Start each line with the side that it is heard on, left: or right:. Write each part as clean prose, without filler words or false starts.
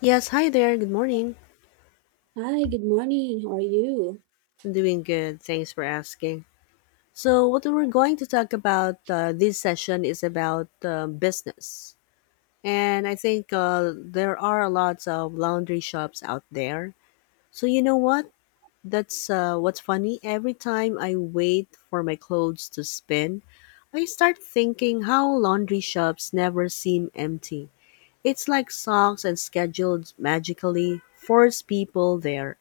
left: Yes, hi there. Good morning.
right: Hi, good morning. How are you?
left: I'm doing good. Thanks for asking. So, what we're going to talk about this session is about business. And I think there are lots of laundry shops out there. So, you know what? That's what's funny. Every time I wait for my clothes to spin, I start thinking how laundry shops never seem empty. It's like socks and schedules magically force people there.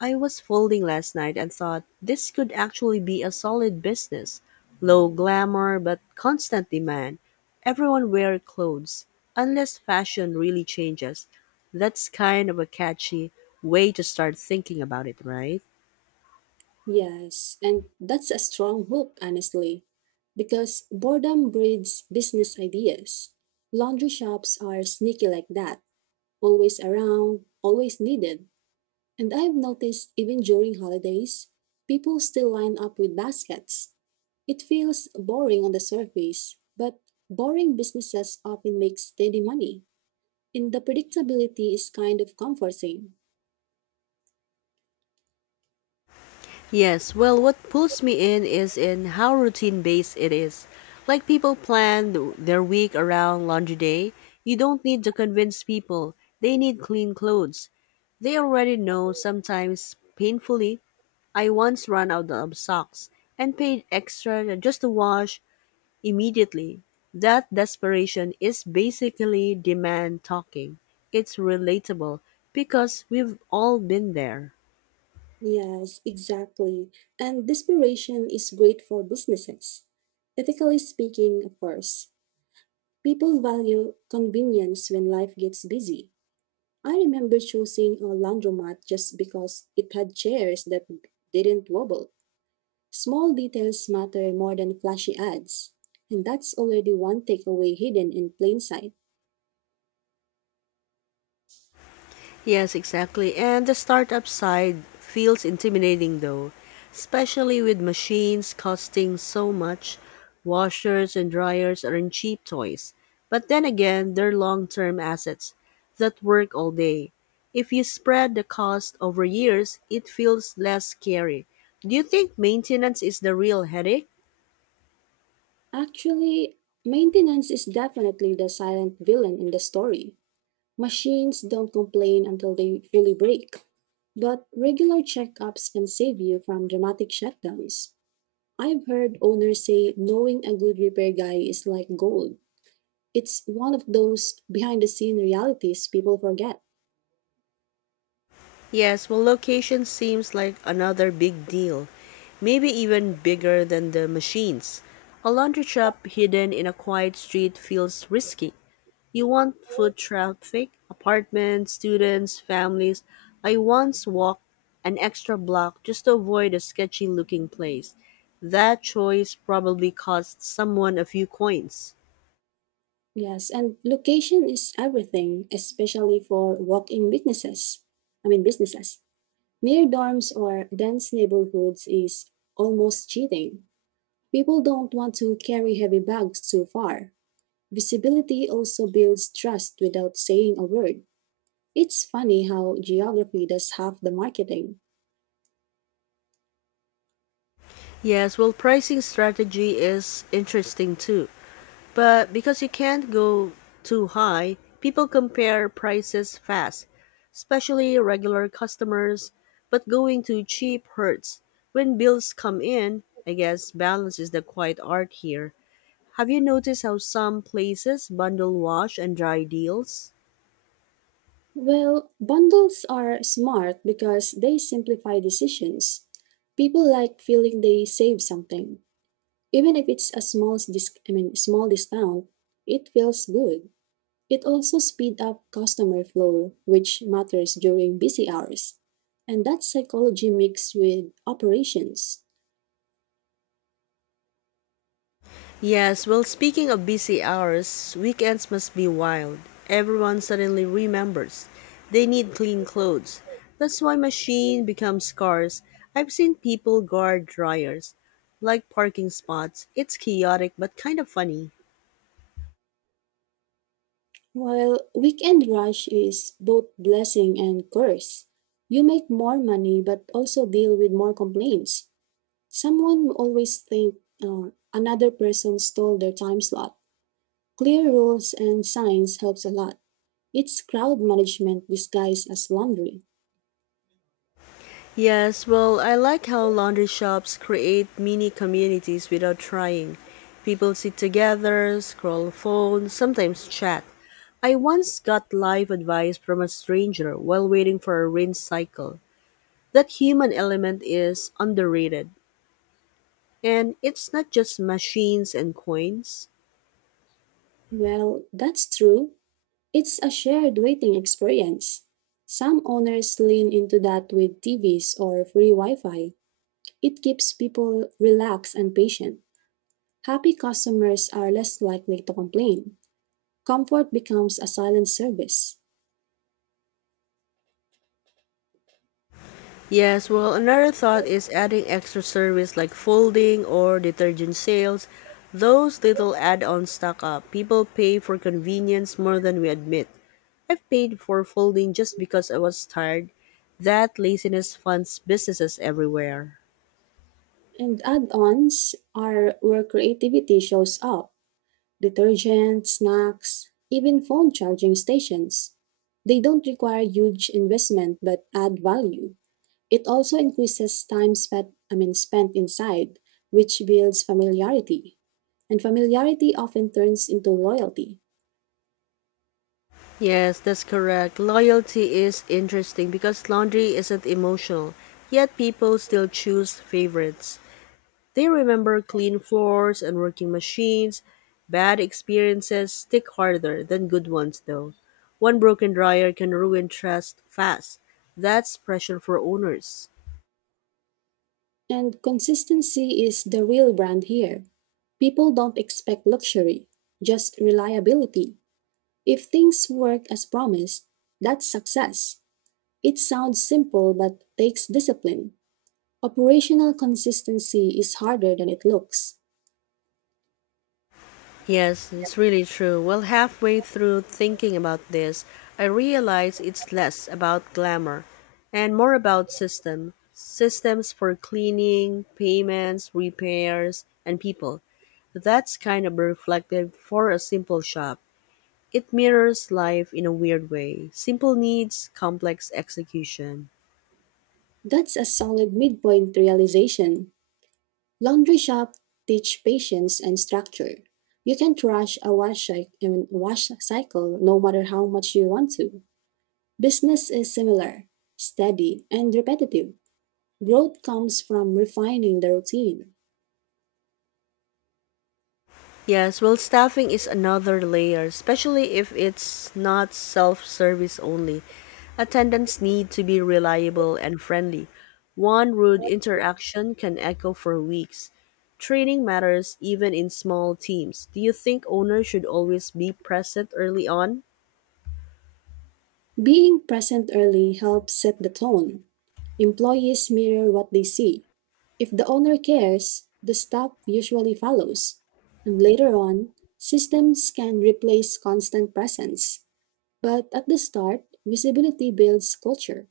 left: I was folding last night and thought this could actually be a solid business. Low glamour but constant demand. Everyone wear clothes unless fashion really changes. That's kind of a catchy way to start thinking about it, right?
right: Yes, and that's a strong hook, honestly, because boredom breeds business ideas. Laundry shops are sneaky like that, always around, always needed. And I've noticed even during holidays, people still line up with baskets. It feels boring on the surface, but boring businesses often make steady money, and the predictability is kind of comforting.
left: Yes, well, what pulls me in is in how routine based it is. Like people plan their week around laundry day. You don't need to convince people, they need clean clothes. They already know, sometimes painfully. I once ran out of socks and paid extra just to wash immediately. That desperation is basically demand talking. It's relatable because we've all been there.
right: Yes, exactly. And desperation is great for businesses. Ethically speaking, of course, people value convenience when life gets busy. I remember choosing a laundromat just because it had chairs that didn't wobble. Small details matter more than flashy ads. And that's already one takeaway hidden in plain sight.
left: Yes, exactly. And the startup side feels intimidating though, especially with machines costing so much. Washers and dryers aren't cheap toys. But then again, they're long term assets that work all day. If you spread the cost over years, it feels less scary. Do you think maintenance is the real headache?
right: Actually, maintenance is definitely the silent villain in the story. Machines don't complain until they fully break. But regular checkups can save you from dramatic shutdowns. I've heard owners say knowing a good repair guy is like gold. It's one of those behind the scene realities people forget.
left: Yes, well, location seems like another big deal, maybe even bigger than the machines. A laundry shop hidden in a quiet street feels risky. You want foot traffic, apartments, students, families. I once walked an extra block just to avoid a sketchy looking place. That choice probably cost someone a few coins.
right: Yes, and location is everything, especially for walk-in businesses. I mean businesses. Near dorms or dense neighborhoods is almost cheating. People don't want to carry heavy bags too far. Visibility also builds trust without saying a word. It's funny how geography does half the marketing.
left: Yes, well, pricing strategy is interesting too. But because you can't go too high, people compare prices fast, especially regular customers. But going too cheap hurts. When bills come in, I guess balance is the quiet art here. Have you noticed how some places bundle wash and dry deals?
right: Well, bundles are smart because they simplify decisions. People like feeling they save something. Even if it's a I mean small discount, it feels good. It also speeds up customer flow, which matters during busy hours. And that psychology mixed with operations.
left: Yes, well, speaking of busy hours, weekends must be wild. Everyone suddenly remembers they need clean clothes. That's why machine becomes scarce. I've seen people guard dryers like parking spots. It's chaotic but kind of funny.
right: While weekend rush is both blessing and curse. You make more money but also deal with more complaints. Someone will always think another person stole their time slot. Clear rules and signs helps a lot. It's crowd management disguised as laundry.
left: Yes, well, I like how laundry shops create mini communities without trying. People sit together, scroll phones, sometimes chat. I once got life advice from a stranger while waiting for a rinse cycle. That human element is underrated. And it's not just machines and coins.
right: Well, that's true. It's a shared waiting experience. Some owners lean into that with TVs or free Wi-Fi. It keeps people relaxed and patient. Happy customers are less likely to complain. Comfort becomes a silent service.
left: Yes, well, another thought is adding extra service like folding or detergent sales. Those little add ons stack up. People pay for convenience more than we admit. I've paid for folding just because I was tired. That laziness funds businesses everywhere.
right: And add ons are where creativity shows up detergent, snacks, even phone charging stations. They don't require huge investment but add value. It also increases time spent, I mean, spent inside, which builds familiarity. And familiarity often turns into loyalty.
left: Yes, that's correct. Loyalty is interesting because laundry isn't emotional, yet people still choose favorites. They remember clean floors and working machines. Bad experiences stick harder than good ones, though. One broken dryer can ruin trust fast. That's pressure for owners.
right: And consistency is the real brand here. People don't expect luxury, just reliability. If things work as promised, that's success. It sounds simple but takes discipline. Operational consistency is harder than it looks.
left: Yes, it's really true. Well, halfway through thinking about this, I realize it's less about glamour and more about system. Systems for cleaning, payments, repairs, and people. That's kind of reflective for a simple shop. It mirrors life in a weird way. Simple needs, complex execution.
right: That's a solid midpoint realization. Laundry shop teach patience and structure. You can't rush a wash, cy- I mean, wash cycle no matter how much you want to. Business is similar, steady, and repetitive. Growth comes from refining the routine.
left: Yes, well, staffing is another layer, especially if it's not self service only. Attendants need to be reliable and friendly. One rude interaction can echo for weeks. Training matters even in small teams. Do you think owners should always be present early on?
right: Being present early helps set the tone. Employees mirror what they see. If the owner cares, the staff usually follows. And later on, systems can replace constant presence. But at the start, visibility builds culture.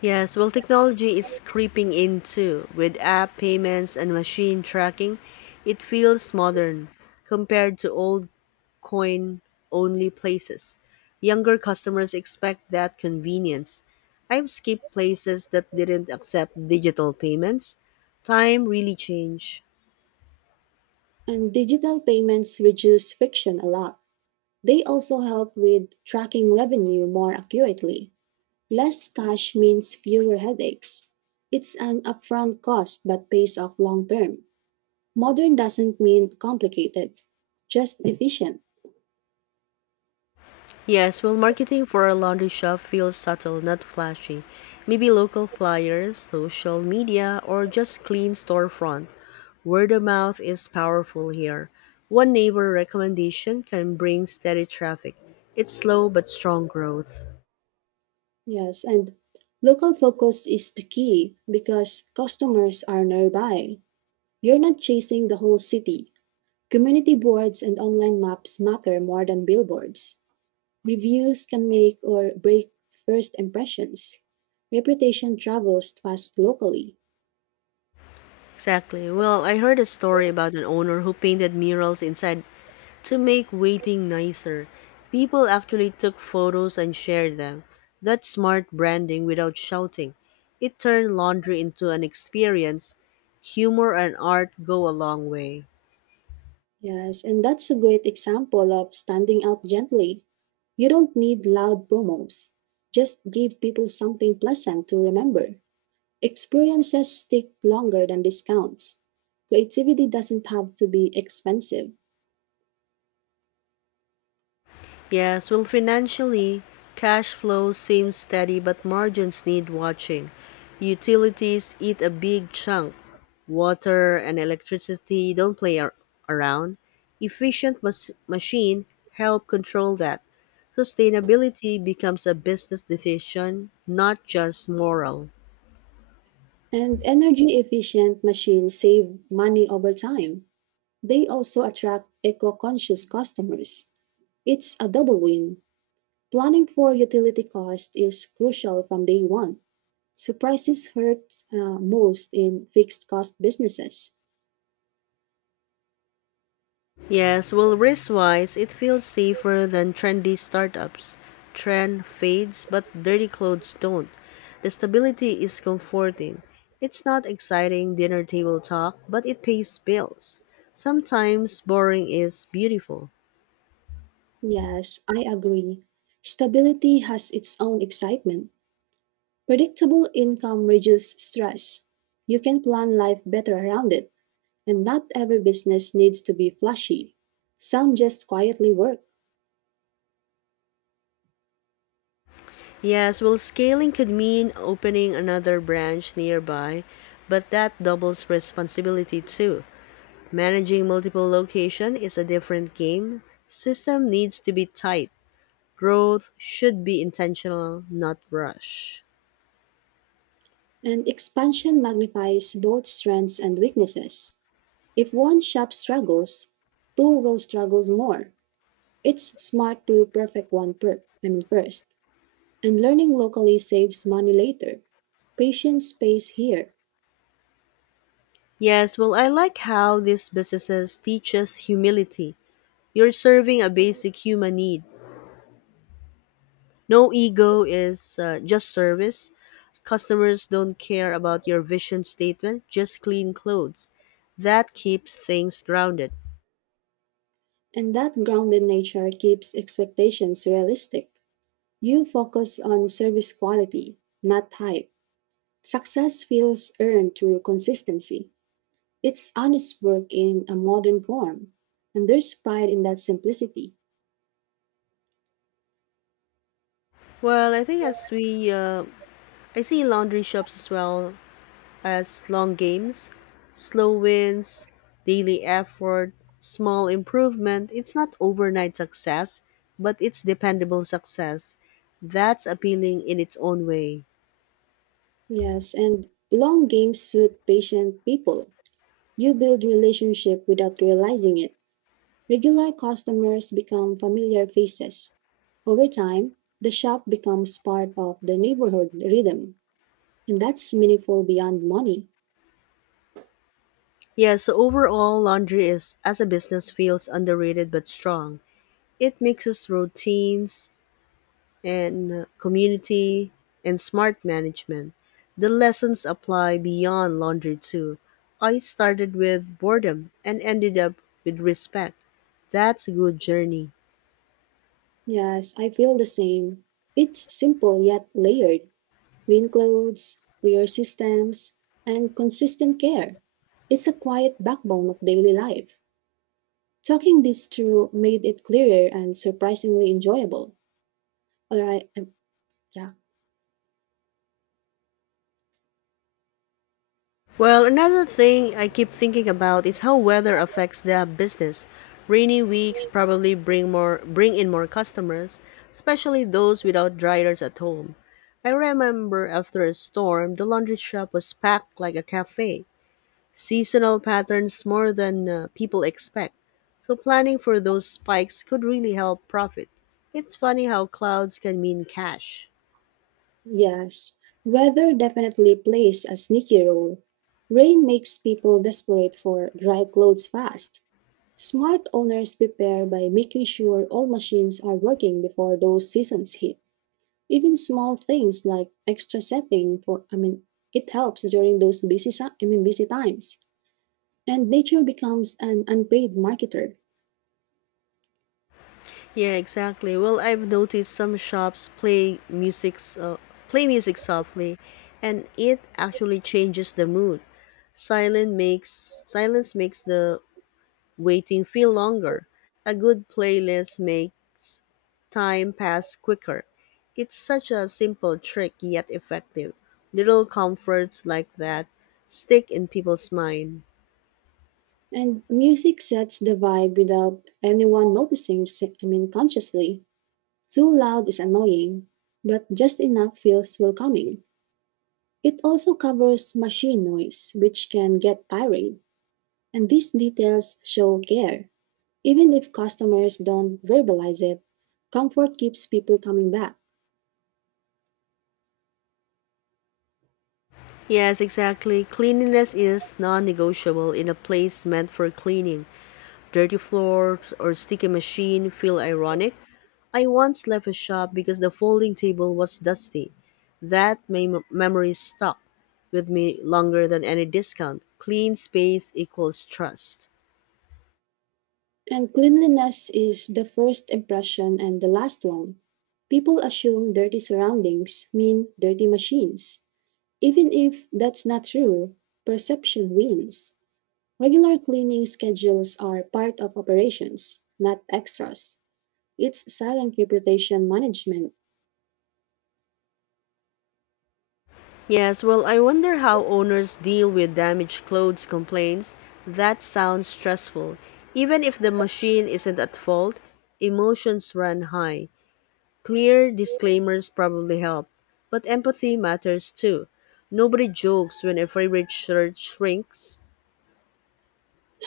left: Yes, well, technology is creeping in too. With app payments and machine tracking, it feels modern compared to old coin only places. Younger customers expect that convenience. I've skipped places that didn't accept digital payments. Time really changed.
right: And digital payments reduce friction a lot. They also help with tracking revenue more accurately. Less cash means fewer headaches. It's an upfront cost but pays off long term. Modern doesn't mean complicated, just efficient.
left: Yes, well, marketing for a laundry shop feels subtle, not flashy. Maybe local flyers, social media, or just clean storefront. Word of mouth is powerful here. One neighbor recommendation can bring steady traffic. It's slow but strong growth.
right: Yes, and local focus is the key because customers are nearby. You're not chasing the whole city. Community boards and online maps matter more than billboards. Reviews can make or break first impressions. Reputation travels fast locally.
left: Exactly. Well, I heard a story about an owner who painted murals inside. To make waiting nicer, people actually took photos and shared them. That's smart branding without shouting. It turned laundry into an experience. Humor and art go a long way.
right: Yes, and that's a great example of standing out gently. You don't need loud promos. Just give people something pleasant to remember. Experiences stick longer than discounts. Creativity doesn't have to be expensive.
left: Yes, well, financially, cash flow seems steady, but margins need watching. Utilities eat a big chunk. Water and electricity don't play around. Efficient machine help control that. Sustainability becomes a business decision, not just moral.
right: And energy efficient machines save money over time. They also attract eco conscious customers. It's a double win. Planning for utility cost is crucial from day one. Surprises hurt most in fixed cost businesses.
left: Yes, well, risk wise, it feels safer than trendy startups. Trend fades, but dirty clothes don't. The stability is comforting. It's not exciting dinner table talk, but it pays bills. Sometimes boring is beautiful.
right: Yes, I agree. Stability has its own excitement. Predictable income reduces stress. You can plan life better around it, and not every business needs to be flashy. Some just quietly work,
left: Yes, well, scaling could mean opening another branch nearby, but that doubles responsibility too. Managing multiple locations is a different game. System needs to be tight. Growth should be intentional, not rush.
right: and expansion magnifies both strengths and weaknesses. If one shop struggles, two will struggle more. It's smart to perfect one per- I mean first. And learning locally saves money later. Patients pays here,
left: Yes, well, I like how these businesses teach us humility. You're serving a basic human need. No ego is just service. Customers don't care about your vision statement, just clean clothes. That keeps things grounded.
right: and that grounded nature keeps expectations realistic. You focus on service quality, not hype. Success feels earned through consistency. It's honest work in a modern form, and there's pride in that simplicity.
left: Well, I think as we I see laundry shops as well as long games, slow wins, daily effort, small improvement. It's not overnight success, but it's dependable success. That's appealing in its own way.
right: Yes, and long games suit patient people. You build relationship without realizing it. Regular customers become familiar faces. Over time, the shop becomes part of the neighborhood rhythm, and that's meaningful beyond money.
left: Yes, overall, laundry is, as a business, feels underrated but strong. It mixes routines and community and smart management. The lessons apply beyond laundry, too. I started with boredom and ended up with respect. That's a good journey.
right: Yes, I feel the same. It's simple yet layered clean clothes, clear systems, and consistent care. It's a quiet backbone of daily life. Talking this through made it clearer and surprisingly enjoyable. All right, yeah.
left: Well, another thing I keep thinking about is how weather affects the business. Rainy weeks probably bring in more customers, especially those without dryers at home. I remember after a storm, the laundry shop was packed like a cafe. Seasonal patterns more than people expect. So planning for those spikes could really help profit. It's funny how clouds can mean cash.
right: Yes, weather definitely plays a sneaky role. Rain makes people desperate for dry clothes fast. Smart owners prepare by making sure all machines are working before those seasons hit. Even small things like extra setting for I mean it helps during those busy si- I mean busy times. And nature becomes an unpaid marketer.
left: Yeah, exactly. Well, I've noticed some shops play music softly, and it actually changes the mood. Silence makes the waiting feel longer. A good playlist makes time pass quicker. It's such a simple trick yet effective. Little comforts like that stick in people's mind.
right: And music sets the vibe without anyone noticing, s- I mean consciously. Too loud is annoying, but just enough feels welcoming. It also covers machine noise, which can get tiring, and these details show care. Even if customers don't verbalize it, comfort keeps people coming back.
left: Yes, exactly. Cleanliness is non-negotiable in a place meant for cleaning. Dirty floors or sticky machine feel ironic. I once left a shop because the folding table was dusty. That memory stuck with me longer than any discount. Clean space equals trust.
right: And cleanliness is the first impression and the last one. People assume dirty surroundings mean dirty machines. Even if that's not true, perception wins. Regular cleaning schedules are part of operations, not extras. It's silent reputation management.
left: Yes, well, I wonder how owners deal with damaged clothes complaints. That sounds stressful. Even if the machine isn't at fault, emotions run high. Clear disclaimers probably help, but empathy matters too. Nobody jokes when a favorite shirt shrinks.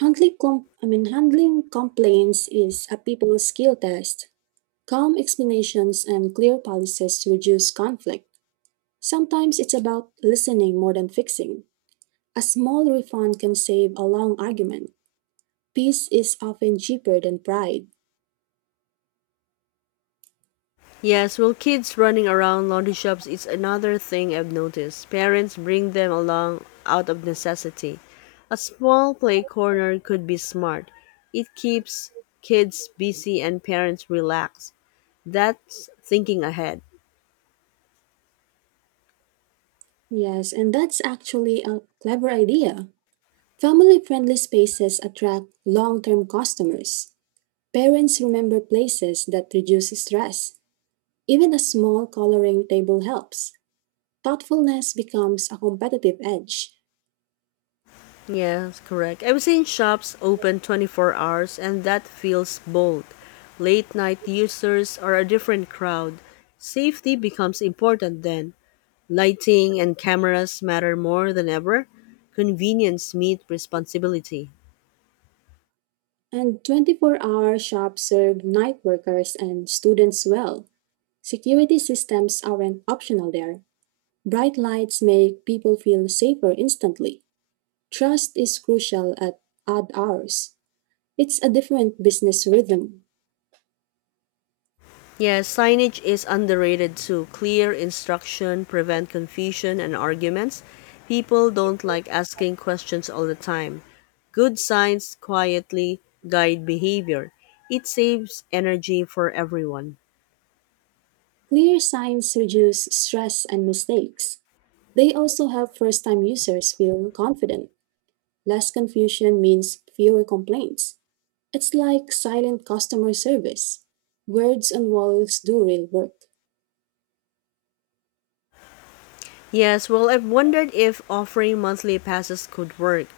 right: Handling complaints is a people skill test. Calm explanations and clear policies reduce conflict. Sometimes it's about listening more than fixing. A small refund can save a long argument. Peace is often cheaper than pride.
left: Yes, well, kids running around laundry shops is another thing I've noticed. Parents bring them along out of necessity. A small play corner could be smart. It keeps kids busy and parents relaxed. That's thinking ahead.
right: Yes, and that's actually a clever idea. Family friendly spaces attract long term customers. Parents remember places that reduce stress. Even a small coloring table helps. Thoughtfulness becomes a competitive edge.
left: Yes, correct. I've seen shops open 24 hours and that feels bold. Late night users are a different crowd. Safety becomes important then. Lighting and cameras matter more than ever. Convenience meets responsibility.
right: And 24-hour shops serve night workers and students well. Security systems aren't optional there. Bright lights make people feel safer instantly. Trust is crucial at odd hours. It's a different business rhythm.
left: Yeah, signage is underrated too. Clear instruction prevent confusion and arguments. People don't like asking questions all the time. Good signs quietly guide behavior. It saves energy for everyone.
right: Clear signs reduce stress and mistakes. They also help first time users feel confident. Less confusion means fewer complaints. It's like silent customer service. Words on walls do real work.
left: Yes, well, I've wondered if offering monthly passes could work.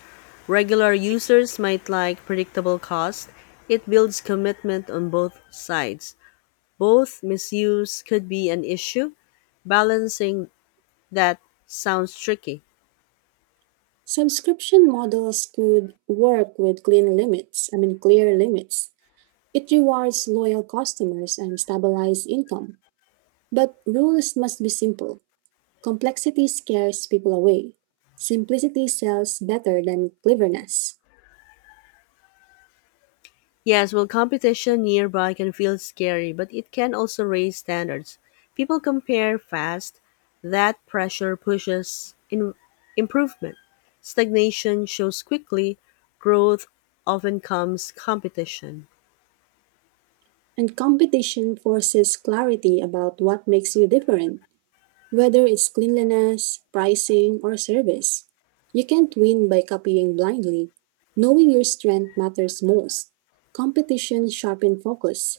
left: Regular users might like predictable cost. It builds commitment on both sides. Both misuse could be an issue. Balancing that sounds tricky.
right: Subscription models could work with clean limits, I mean, clear limits. It rewards loyal customers and stabilizes income. But rules must be simple. Complexity scares people away. Simplicity sells better than cleverness.
left: Yes, well, competition nearby can feel scary, but it can also raise standards. People compare fast. That pressure pushes in improvement. Stagnation shows quickly. Growth often comes competition.
right: And competition forces clarity about what makes you different, whether it's cleanliness, pricing, or service. You can't win by copying blindly. Knowing your strength matters most. Competition sharpens focus.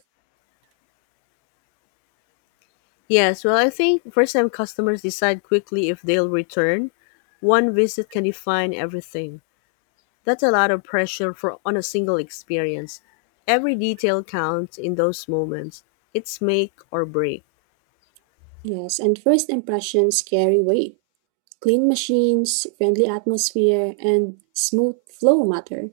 left: Yes, well, I think first time customers decide quickly if they'll return. One visit can define everything. That's a lot of pressure for on a single experience. Every detail counts in those moments. It's make or break.
right: Yes, and first impressions carry weight. Clean machines, friendly atmosphere, and smooth flow matter.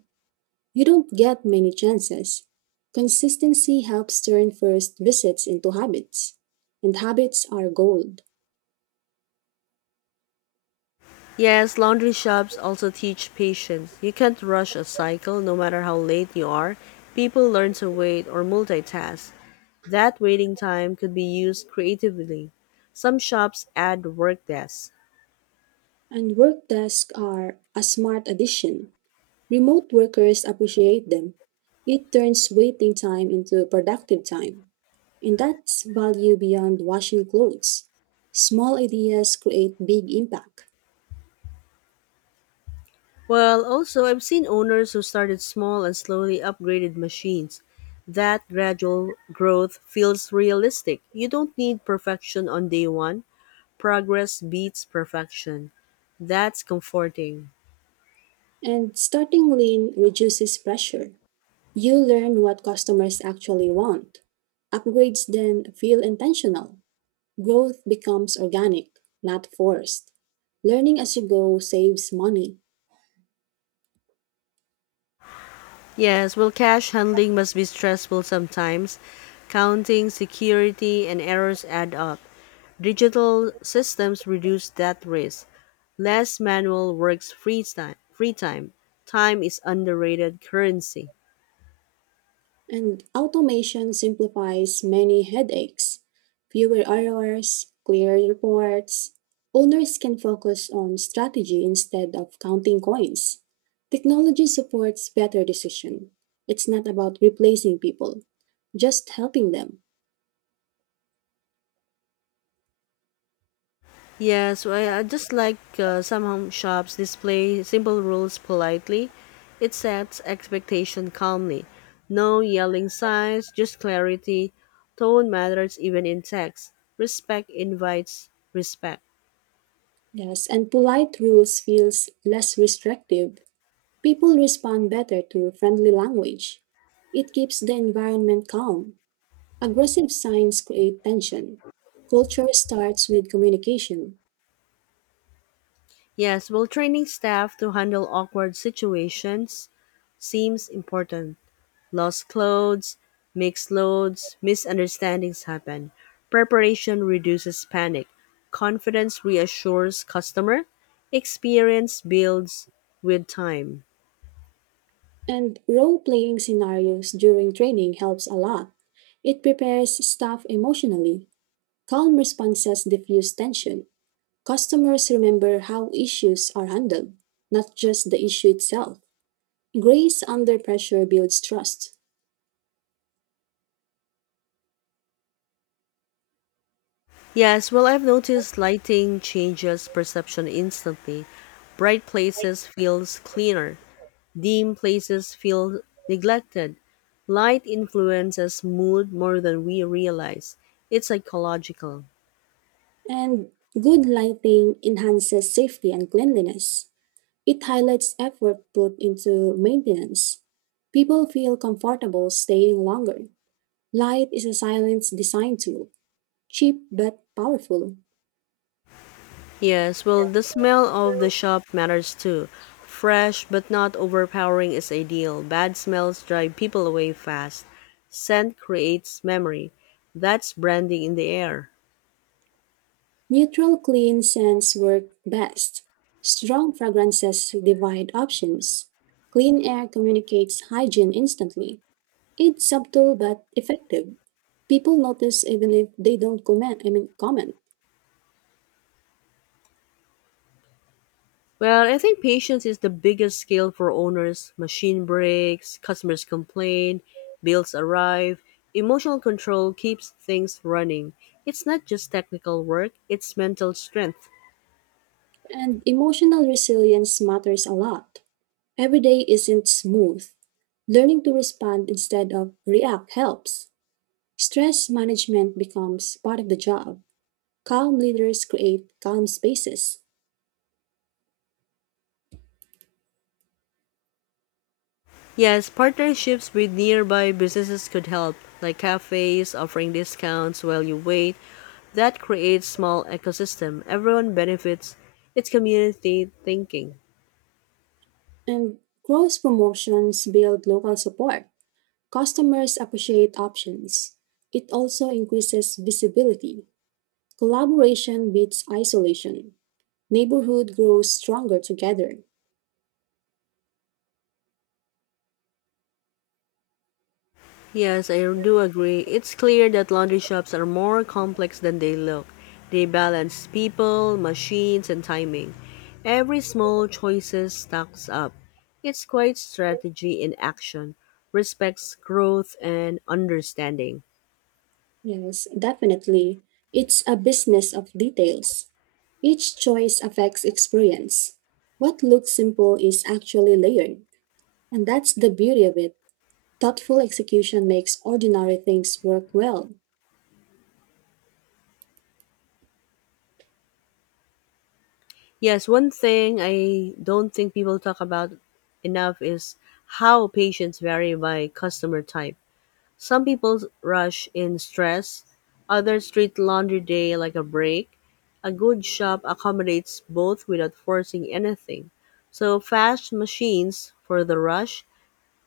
right: You don't get many chances. Consistency helps turn first visits into habits, and habits are gold.
left: Yes, laundry shops also teach patience. You can't rush a cycle no matter how late you are. People learn to wait or multitask. That waiting time could be used creatively. Some shops add work desks.
right: And work desks are a smart addition. Remote workers appreciate them. It turns waiting time into productive time. And that's value beyond washing clothes. Small ideas create big impact.
left: Well, also, I've seen owners who started small and slowly upgraded machines. That gradual growth feels realistic. You don't need perfection on day one. Progress beats perfection. That's comforting.
right: And starting lean reduces pressure. You learn what customers actually want. Upgrades then feel intentional. Growth becomes organic, not forced. Learning as you go saves money.
left: Yes, well, cash handling must be stressful sometimes. Counting, security, and errors add up. Digital systems reduce that risk. Less manual works free time. Free time. Time is underrated currency.
right: And automation simplifies many headaches. Fewer errors, clearer reports. Owners can focus on strategy instead of counting coins. Technology supports better decision. It's not about replacing people, just helping them.
left: Yes, I just like some home shops display simple rules politely. It sets expectation calmly. No yelling signs, just clarity. Tone matters even in text. Respect invites respect.
right: Yes, and polite rules feels less restrictive. People respond better to friendly language. It keeps the environment calm. Aggressive signs create tension. Culture starts with communication,
left: Yes, well, training staff to handle awkward situations seems important. Lost clothes, mixed loads, misunderstandings happen. Preparation reduces panic. Confidence reassures customer. Experience builds with time.
right: and role playing scenarios during training helps a lot. It prepares staff emotionally. Calm responses diffuse tension. Customers remember how issues are handled, not just the issue itself. Grace under pressure builds trust,
left: Yes, well, I've noticed lighting changes perception instantly. Bright places feels cleaner. Dim places feel neglected. Light influences mood more than we realize. It's psychological.
right: and good lighting enhances safety and cleanliness. It highlights effort put into maintenance. People feel comfortable staying longer. Light is a silence design tool, cheap but powerful.
left: Yes, well, the smell of the shop matters too. Fresh but not overpowering is ideal. Bad smells drive people away fast. Scent creates memory. That's branding in the air.
right: Neutral clean scents work best. Strong fragrances divide options. Clean air communicates hygiene instantly. It's subtle but effective. People notice even if they don't comment, I mean comment.
left: Well, I think patience is the biggest skill for owners. Machine breaks, customers complain, bills arrive. Emotional control keeps things running. It's not just technical work, it's mental strength.
right: And emotional resilience matters a lot. Every day isn't smooth. Learning to respond instead of react helps. Stress management becomes part of the job. Calm leaders create calm spaces.
left: Yes, partnerships with nearby businesses could help, like cafes offering discounts while you wait. That creates small ecosystem. Everyone benefits. It's community thinking.
right: And growth promotions build local support. Customers appreciate options. It also increases visibility. Collaboration beats isolation. Neighborhood grows stronger together.
left: Yes, I do agree. It's clear that laundry shops are more complex than they look. They balance people, machines, and timing. Every small choices stacks up. It's quite strategy in action, respects growth and understanding.
right: Yes, definitely. It's a business of details. Each choice affects experience. What looks simple is actually layered, and that's the beauty of it. Thoughtful execution makes ordinary things work well.
left: Yes, one thing I don't think people talk about enough is how patients vary by customer type. Some people rush in stress, others treat laundry day like a break. A good shop accommodates both without forcing anything. So, fast machines for the rush,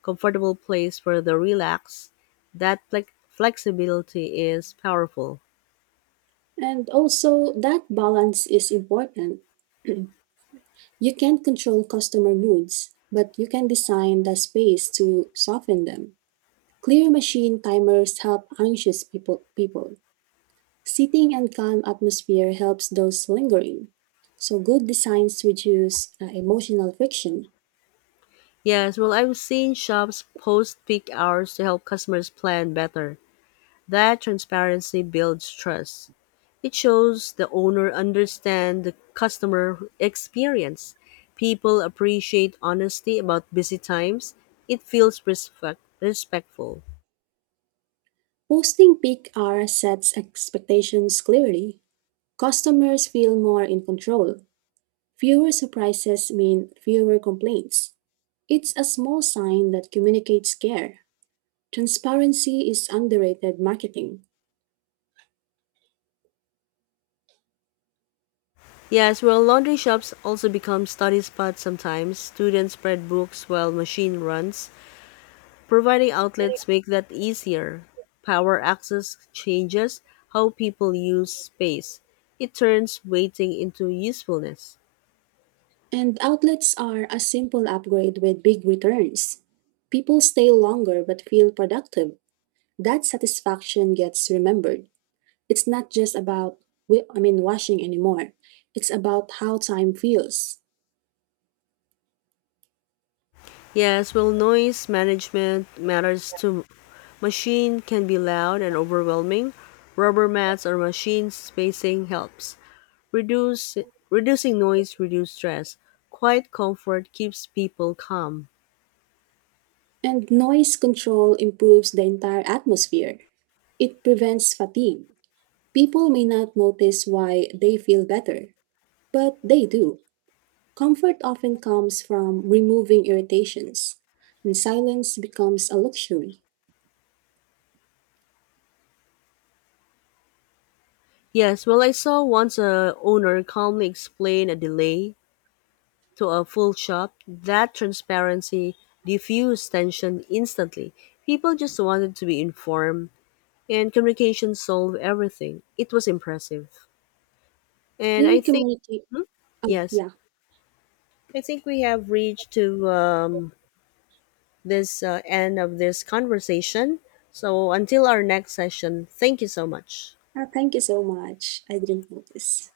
left: comfortable place for the relax. That flexibility is powerful.
right: And also, that balance is important. You can't control customer moods, but you can design the space to soften them. Clear machine timers help anxious people. Seating and calm atmosphere helps those lingering. So good designs reduce emotional friction.
left: Yes, well, I've seen shops post peak hours to help customers plan better. That transparency builds trust. It shows the owner understands the customer experience. People appreciate honesty about busy times. It feels respectful.
right: Posting peak hour sets expectations clearly. Customers feel more in control. Fewer surprises mean fewer complaints. It's a small sign that communicates care. Transparency is underrated marketing.
left: Yes, well, laundry shops also become study spots sometimes. Students spread books while machine runs. Providing outlets make that easier. Power access changes how people use space. It turns waiting into usefulness.
right: And outlets are a simple upgrade with big returns. People stay longer but feel productive. That satisfaction gets remembered. It's not just about, washing anymore. It's about how time feels.
left: Yes, well, noise management matters too. Machine can be loud and overwhelming. Rubber mats or machine spacing helps. Reduce Reducing noise, reduce stress. Quiet comfort keeps people calm.
right: And noise control improves the entire atmosphere. It prevents fatigue. People may not notice why they feel better, but they do. Comfort often comes from removing irritations, and silence becomes a luxury.
left: Yes, well, I saw once a owner calmly explain a delay to a full shop. That transparency diffused tension instantly. People just wanted to be informed, and communication solved everything. It was impressive. And
right: Clear
left: I think,
right: communicate. Oh,
left: yes,
right: yeah.
left: I think we have reached to this end of this conversation. So until our next session, thank you so much.
right: Ah, thank you so much. I didn't notice.